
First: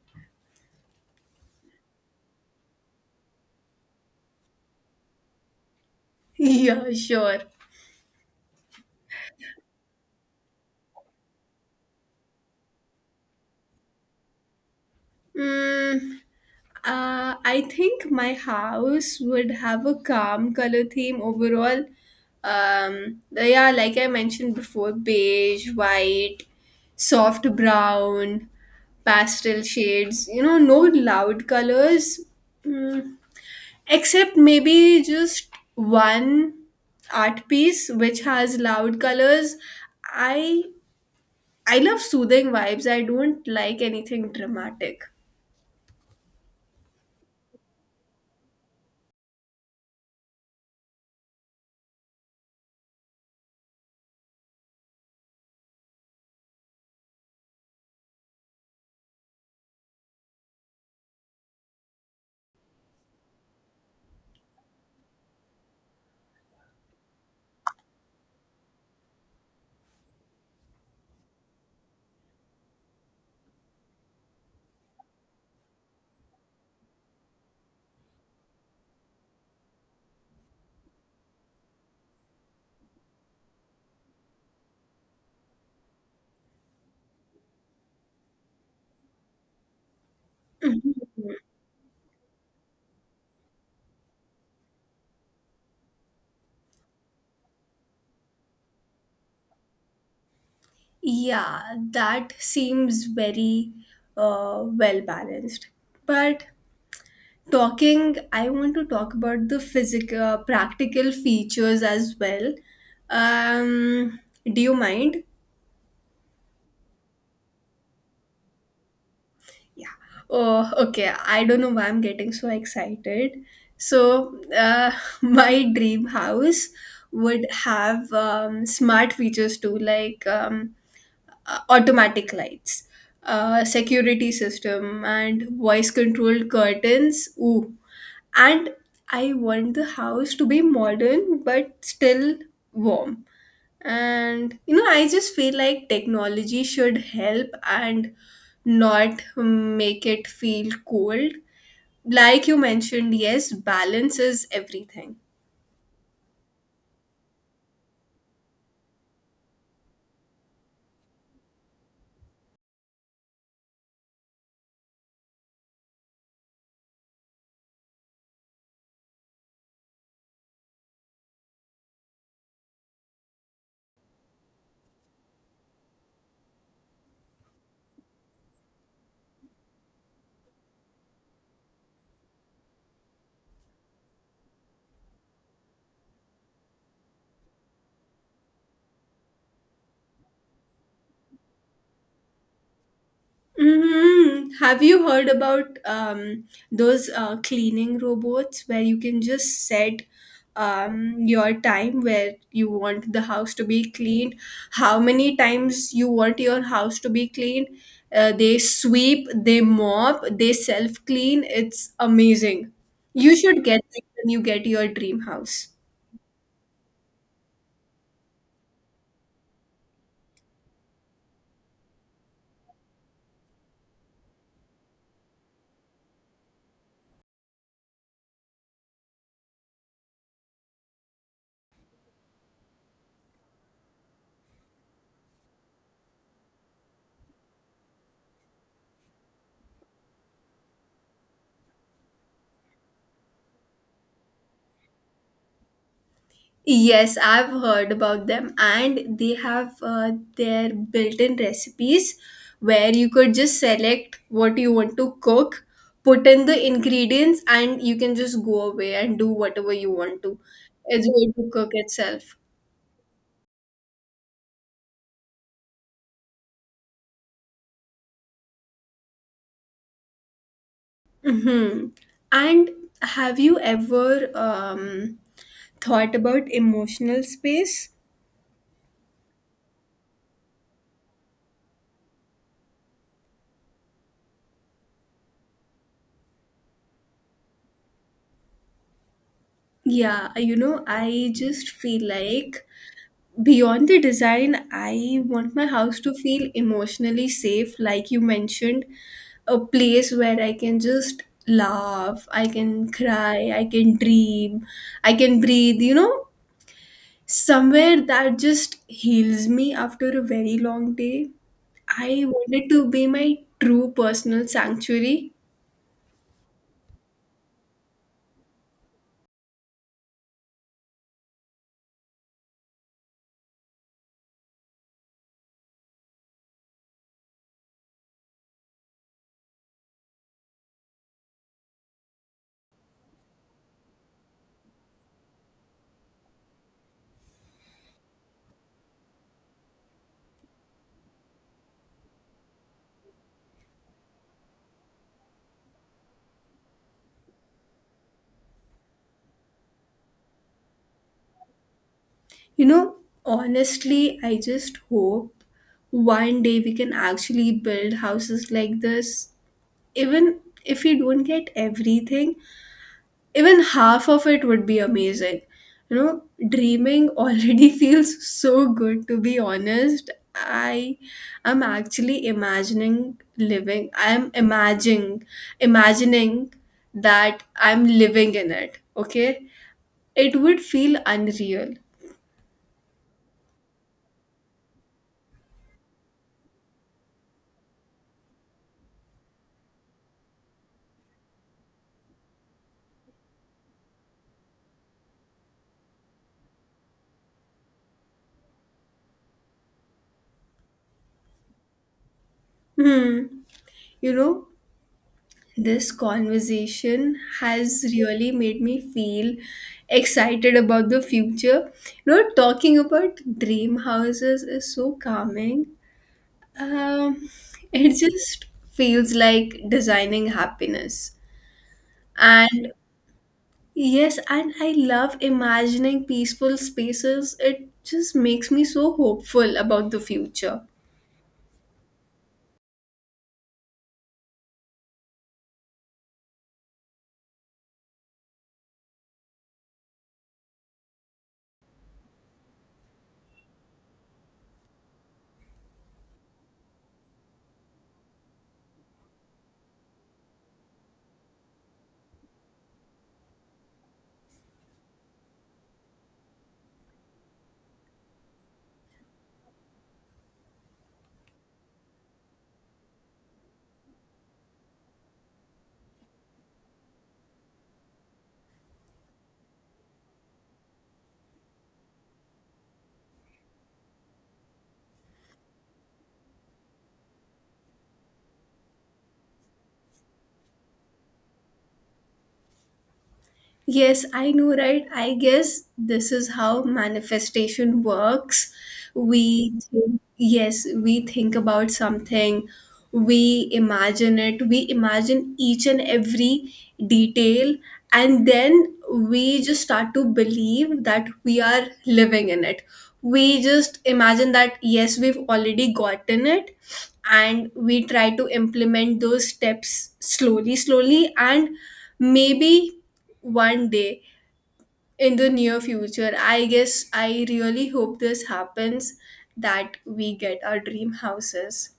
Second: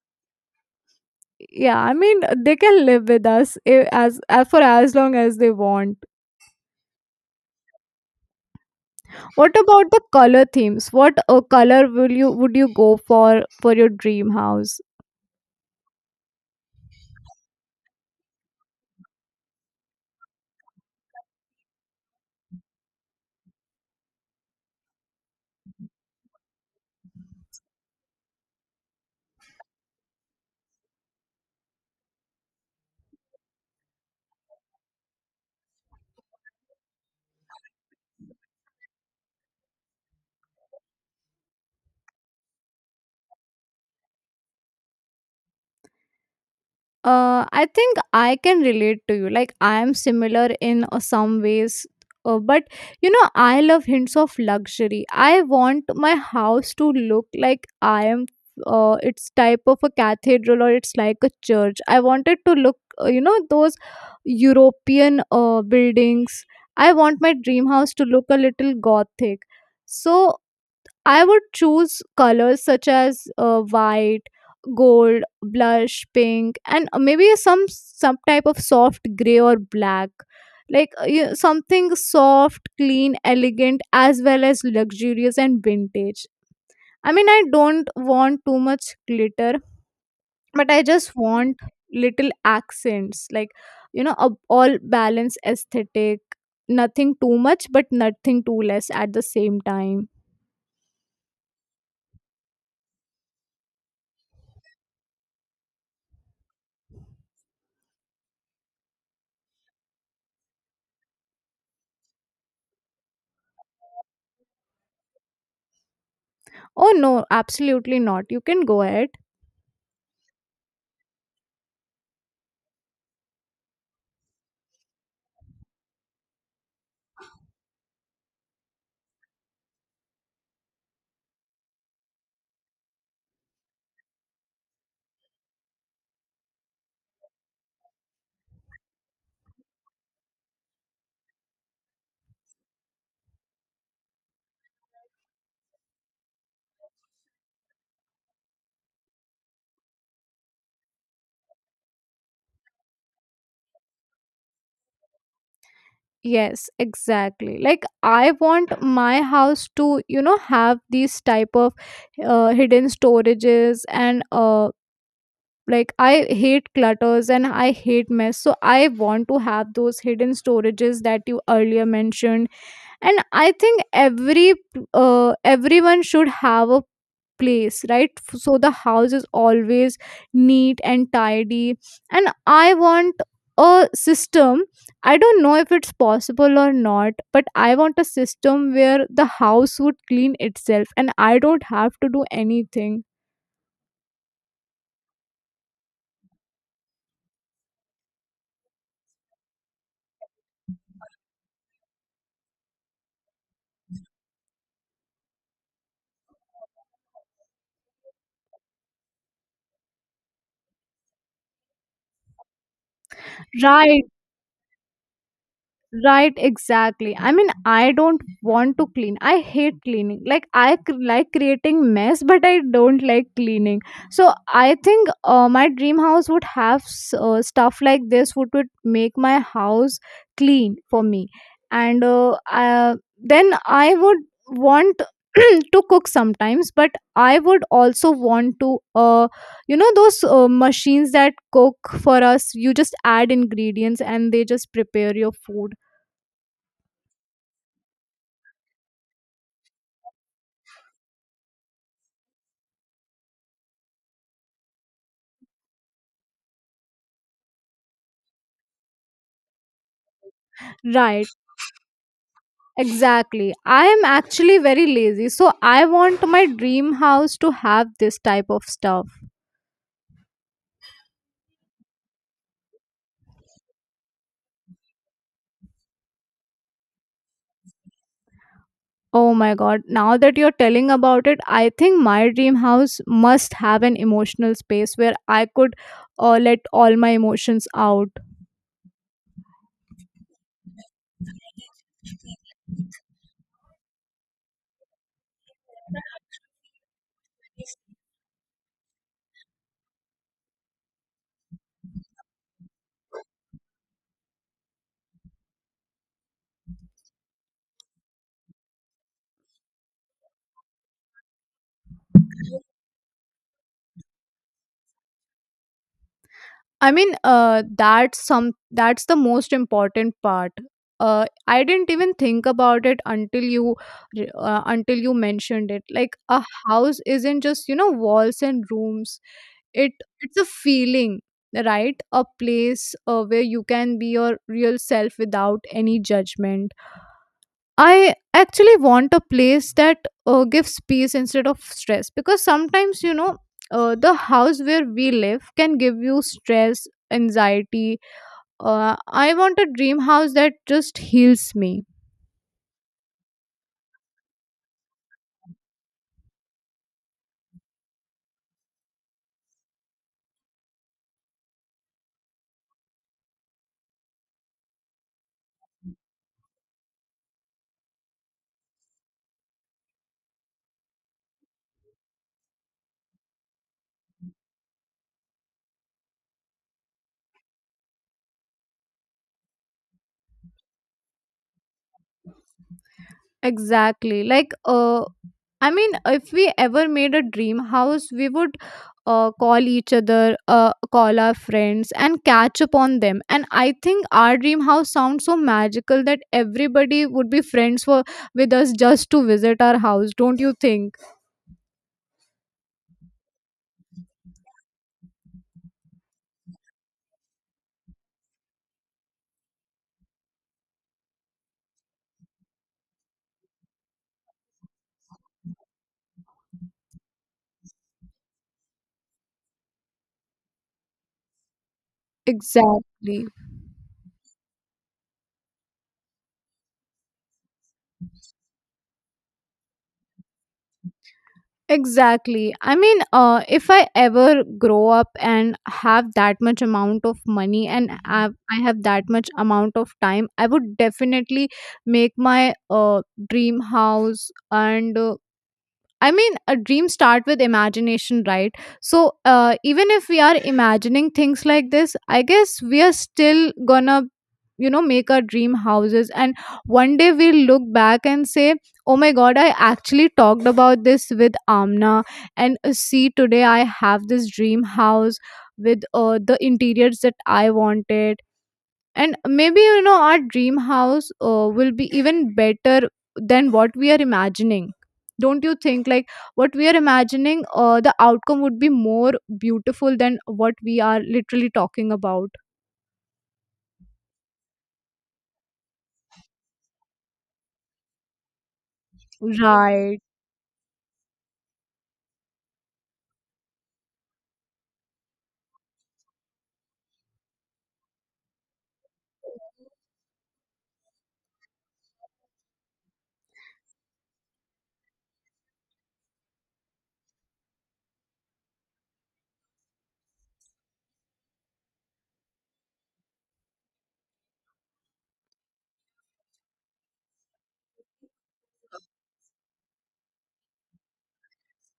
Speaker 1: Yeah, I mean, they can live with us as for as long as they want.
Speaker 2: Yeah, sure.
Speaker 1: What about the color themes? What color will you would you go for your dream house?
Speaker 2: mm, I think my house would have a calm color theme overall. Yeah, like I mentioned before, beige, white, soft brown, pastel shades. No loud colors, mm, except maybe just one art piece which has loud colors. I I love soothing vibes. I don't like anything dramatic.
Speaker 1: I think I can relate to you. Like I am similar in some ways, but you know I love hints of luxury. I want my house to look like I am. It's type of a cathedral or it's like a church. I want it to look, you know, those European buildings. I want my dream house to look a little gothic. So I would choose colors such as white, gold, blush, pink, and maybe some type of soft gray or black. Like something soft, clean, elegant, as well as luxurious and vintage. I mean, I don't want too much glitter, but I just
Speaker 2: Mhm.
Speaker 1: want little accents, like you know, a all balance aesthetic. Nothing too much, but nothing too less at the same time.
Speaker 2: Yeah, that seems very well balanced. But I want to talk about the physical, practical features as well. Um, do you mind?
Speaker 1: Oh no, absolutely not. You can go ahead.
Speaker 2: Yeah. Oh, okay. I don't know why I'm getting so excited. So, my dream house would have smart features too, like automatic lights, security system, and voice controlled curtains. Ooh, and I want the house to be modern but still warm. And you know, I just feel like technology should help and not make it feel cold. Like you mentioned, yes, balance is everything.
Speaker 1: Yes, exactly. Like I want my house to, you know, have these type of hidden storages and like I hate clutters and I hate mess. So I want to have those hidden storages that you earlier mentioned. And I think every everyone should have a place, right? So the house is always neat and tidy. And I want a system, I don't know if it's possible or not, but I want a system where the house would clean itself and I don't have to do anything.
Speaker 2: Hmm. Have you heard about those cleaning robots where you can just set your time where you want the house to be cleaned, how many times you want your house to be cleaned? They sweep, they mop, they self clean. It's amazing. You should get
Speaker 1: Right.
Speaker 2: it when you get your dream house.
Speaker 1: Right, exactly. I mean, I don't want to clean. I hate cleaning. Like like creating mess, but I don't like cleaning. So I think my dream house would have stuff like this, would make my house clean for me. And then I would want to cook sometimes, but I would also want to, you know, those machines that cook for us. You just add ingredients and they just prepare your food.
Speaker 2: Yes, I've heard about them, and they have their built in recipes where you could just select what you want to cook, put in the ingredients, and you can just go away and do whatever you want to. It's
Speaker 1: Right,
Speaker 2: going to cook itself.
Speaker 1: exactly. I am actually very lazy, so I want my dream house to have this type of stuff.
Speaker 2: Hmm. And have you ever thought about emotional space?
Speaker 1: Oh my god, now that you're telling about it, I think my dream house must have an emotional space where I could let all my emotions out.
Speaker 2: Yeah, you know, I just feel like beyond the design, I want my house to feel emotionally safe, like you mentioned, a place where I can just laugh, I can cry, I can dream, I can breathe, you know, somewhere that just heals me after a very long day. I wanted to be my true personal sanctuary.
Speaker 1: I mean, that's some that's the most important part. I didn't even think about it until until you mentioned it. Like a house isn't just you know walls and rooms. It it's a feeling, right? A place where you can be your real self without any judgment. I actually want a place that gives peace instead of stress, because sometimes, you know, the house where we live can give you stress, anxiety. I want a dream house that just heals me.
Speaker 2: You know, honestly, I just hope one day we can actually build houses like this, even if you don't get everything, even half of it would be amazing. You know, dreaming already feels so good, to be honest. I am actually imagining living, I'm imagining, imagining that I'm living in it, okay? It would feel unreal.
Speaker 1: Exactly. Like, I mean, if we ever made a dream house, we would call each other, call our friends, and catch up on them. And I think our dream house sounds so magical that everybody would be friends for with us just to visit our house. Don't you think?
Speaker 2: Hmm. You know, this conversation has really made me feel excited about the future. You know, talking about dream houses is so calming. Um, it just feels like designing happiness. And
Speaker 1: Exactly.
Speaker 2: yes, and I love imagining peaceful spaces. It just makes me so hopeful about the future.
Speaker 1: Exactly. I mean, if I ever grow up and have that much amount of money and have, I have that much amount of time, I would definitely make my dream house. And I mean, a dream start with imagination, right? So even if we are imagining things like this, I guess we are still gonna, you know, make our dream houses. And one day we'll look back and say, "Oh my God, I actually talked about this with Amna, and see, today I have this dream house with the interiors that I wanted." And maybe you know our dream house will be even better than what we are imagining. Don't you think? Like what we are imagining, the outcome would be more beautiful than what we are literally talking about.
Speaker 2: Yes, I know, right? I guess this is how manifestation works. We
Speaker 1: Right.
Speaker 2: think, yes, we think about something, we imagine it, we imagine each and every detail, and then we just start to believe that we are living in it. We just imagine that, yes, we've already gotten it, and we try to implement those steps slowly, slowly, and maybe one day in the near future, I guess I really hope this happens, that we get our dream houses.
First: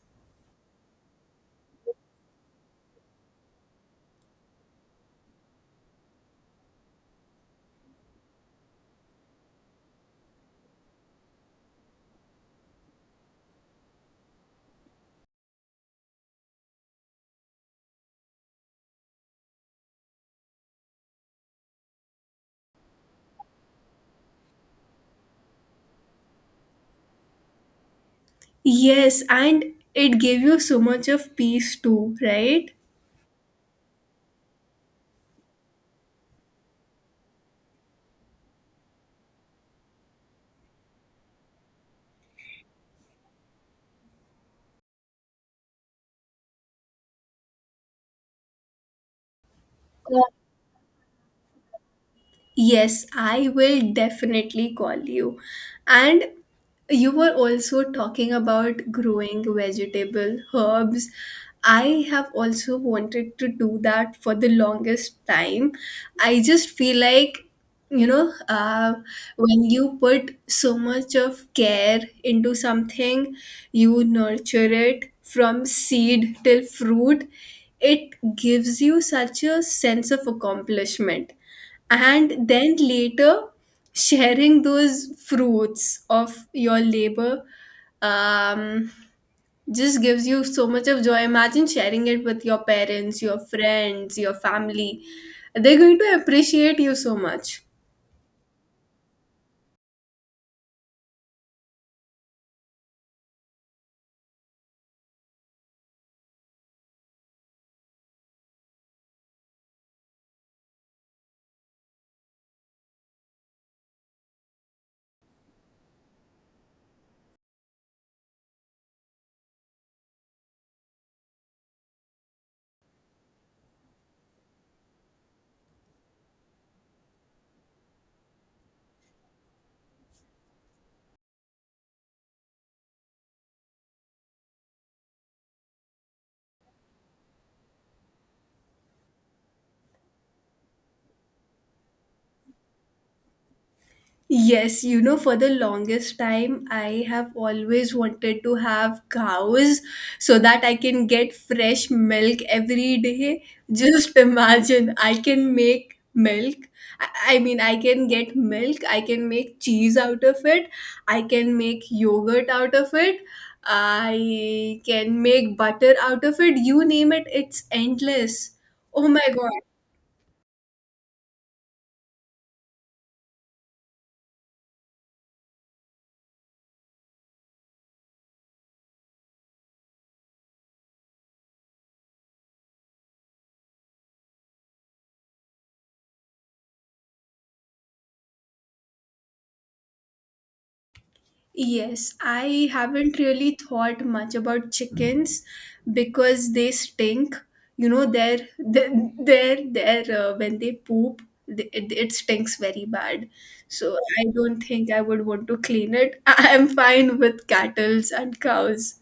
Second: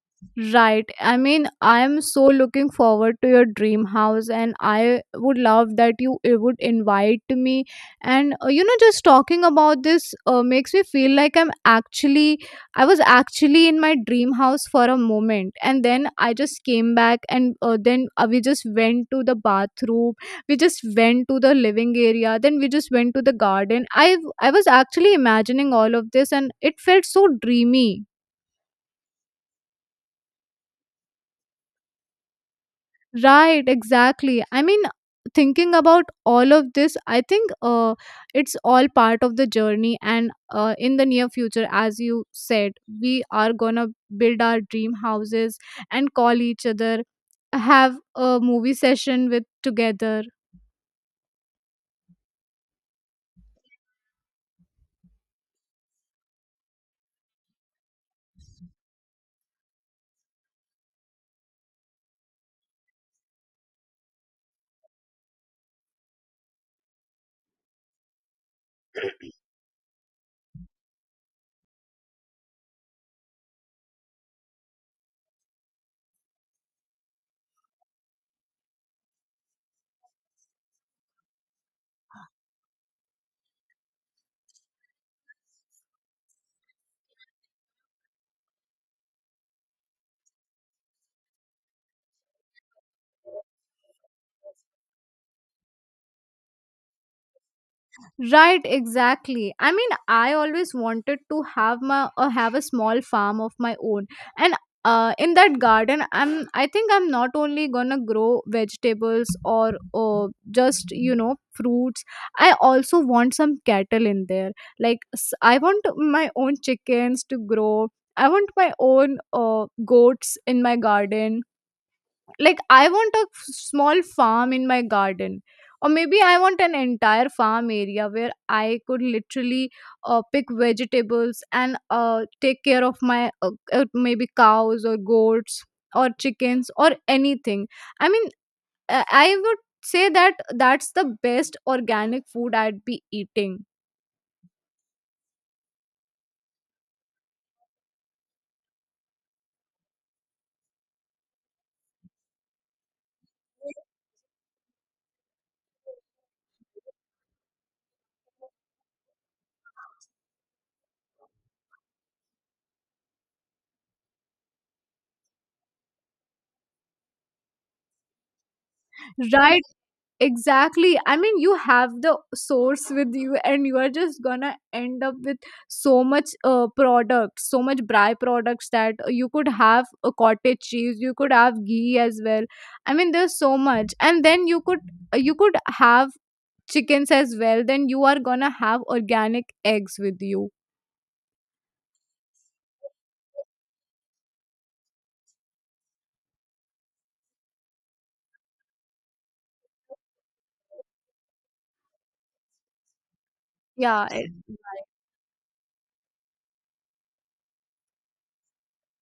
Speaker 1: Right. I mean, I am so looking forward to your dream house, and I would love that you would invite me. And you know, just talking about this makes me feel like I'm actually, I was actually in my dream house for a moment, and then I just came back, and then we just went to the bathroom, we just went to the living area, then we just went to the garden. I was actually imagining all of this, and it felt so dreamy.
Speaker 2: Yes, and it gave you so much of peace too, right?
Speaker 1: Right, exactly. I mean, thinking about all of this, I think it's all part of the journey. And in the near future, as you said, we are gonna build our dream houses and call each other, have a movie session with together.
Speaker 2: Yes, I will definitely call you. And you were also talking about growing vegetable herbs. I have also wanted to do that for the longest time. I just feel like, you know, when you put so much of care into something, you nurture it from seed till fruit, it gives you such a sense of accomplishment, and then later sharing those fruits of your labor um, just gives you so much of joy. Imagine sharing it with your parents, your friends, your family. They're going to appreciate you so much.
Speaker 1: Right, exactly. I mean, I always wanted to have my or have a small farm of my own, and in that garden, I think I'm not only gonna grow vegetables or just you know fruits. I also want some cattle in there. Like I want my own chickens to grow. I want my own goats in my garden, like I want a small farm in my garden. Or maybe I want an entire farm area where I could literally pick vegetables and take care of my maybe cows or goats or chickens or anything. I mean, I would say that that's the best organic food I'd be eating,
Speaker 2: Yes, you know, for the longest time, I have always wanted to have cows so that I can get fresh milk every day. Just imagine, I can make milk. I mean, I can get milk, I can make cheese out of it, I can make yogurt out of it, I can make butter out of it. You name it, it's endless. Oh my
Speaker 1: right?
Speaker 2: god.
Speaker 1: Exactly. I mean, you have the source with you, and you are just gonna end up with so much products, so much byproducts, that you could have a cottage cheese, you could have ghee as well. I mean, there's so much, and then you could have chickens as well. Then you are gonna have organic eggs with you.
Speaker 2: Yes, I haven't really thought much about chickens because they stink. You know, their when they poop, it, it stinks very bad. So
Speaker 1: Yeah,
Speaker 2: I don't think I would want to clean it. I'm fine with cattles and cows.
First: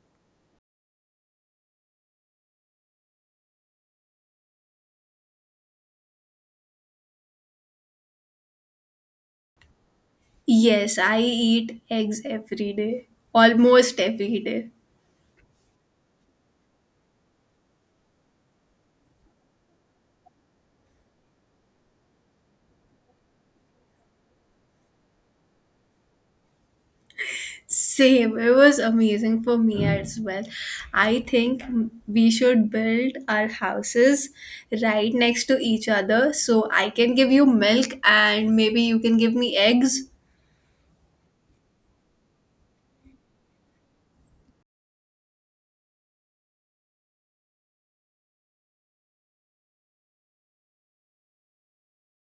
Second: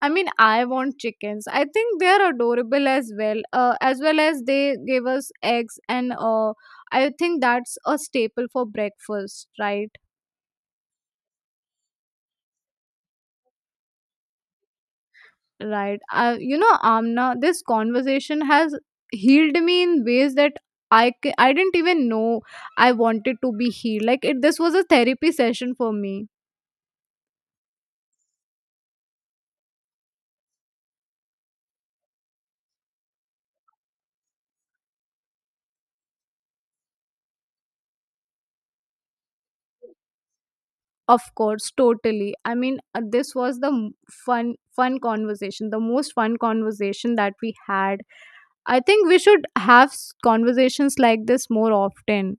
Speaker 1: I mean, I want chickens. I think they're adorable as well. As well as they gave us eggs, and I think that's a staple for breakfast, right?
Speaker 2: Yes, I eat eggs every day, almost every day.
Speaker 1: Right. You know, Amna, this conversation has healed me in ways that I didn't even know I wanted to be healed. Like it, this was a therapy session for me.
Speaker 2: Same. It was amazing for me as well. I think we should build our houses right next to each other so I can give you milk and maybe you can give me eggs.
Speaker 1: Of course, totally. I mean, this was the fun conversation, the most fun conversation that we had. I think we should have conversations like this more often.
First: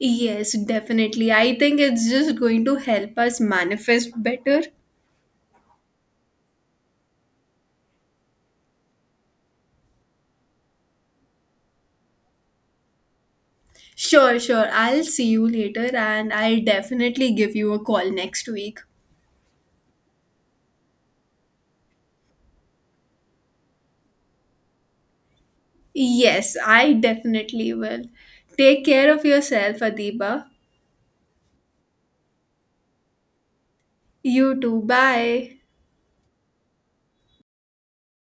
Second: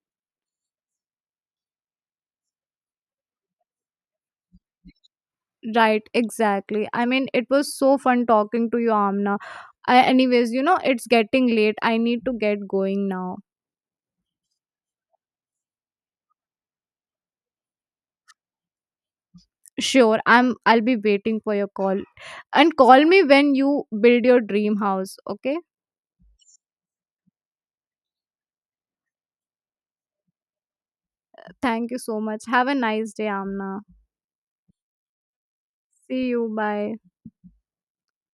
Speaker 2: Yes, definitely. I think it's just going to help us manifest better.
Speaker 1: Right, exactly. I mean, it was so fun talking to you, Amna. I, anyways, you know, it's getting late. I need to get going now.
Speaker 2: Sure, sure. I'll see you later and I'll definitely give you a call next week.
Speaker 1: Sure, I'll be waiting for your call. And call me when you build your dream house, okay?
Speaker 2: Yes, I definitely will. Take care of yourself, Adiba.
Speaker 1: Thank you so much. Have a nice day, Amna.
Speaker 2: You too. Bye.
Speaker 1: See you. Bye.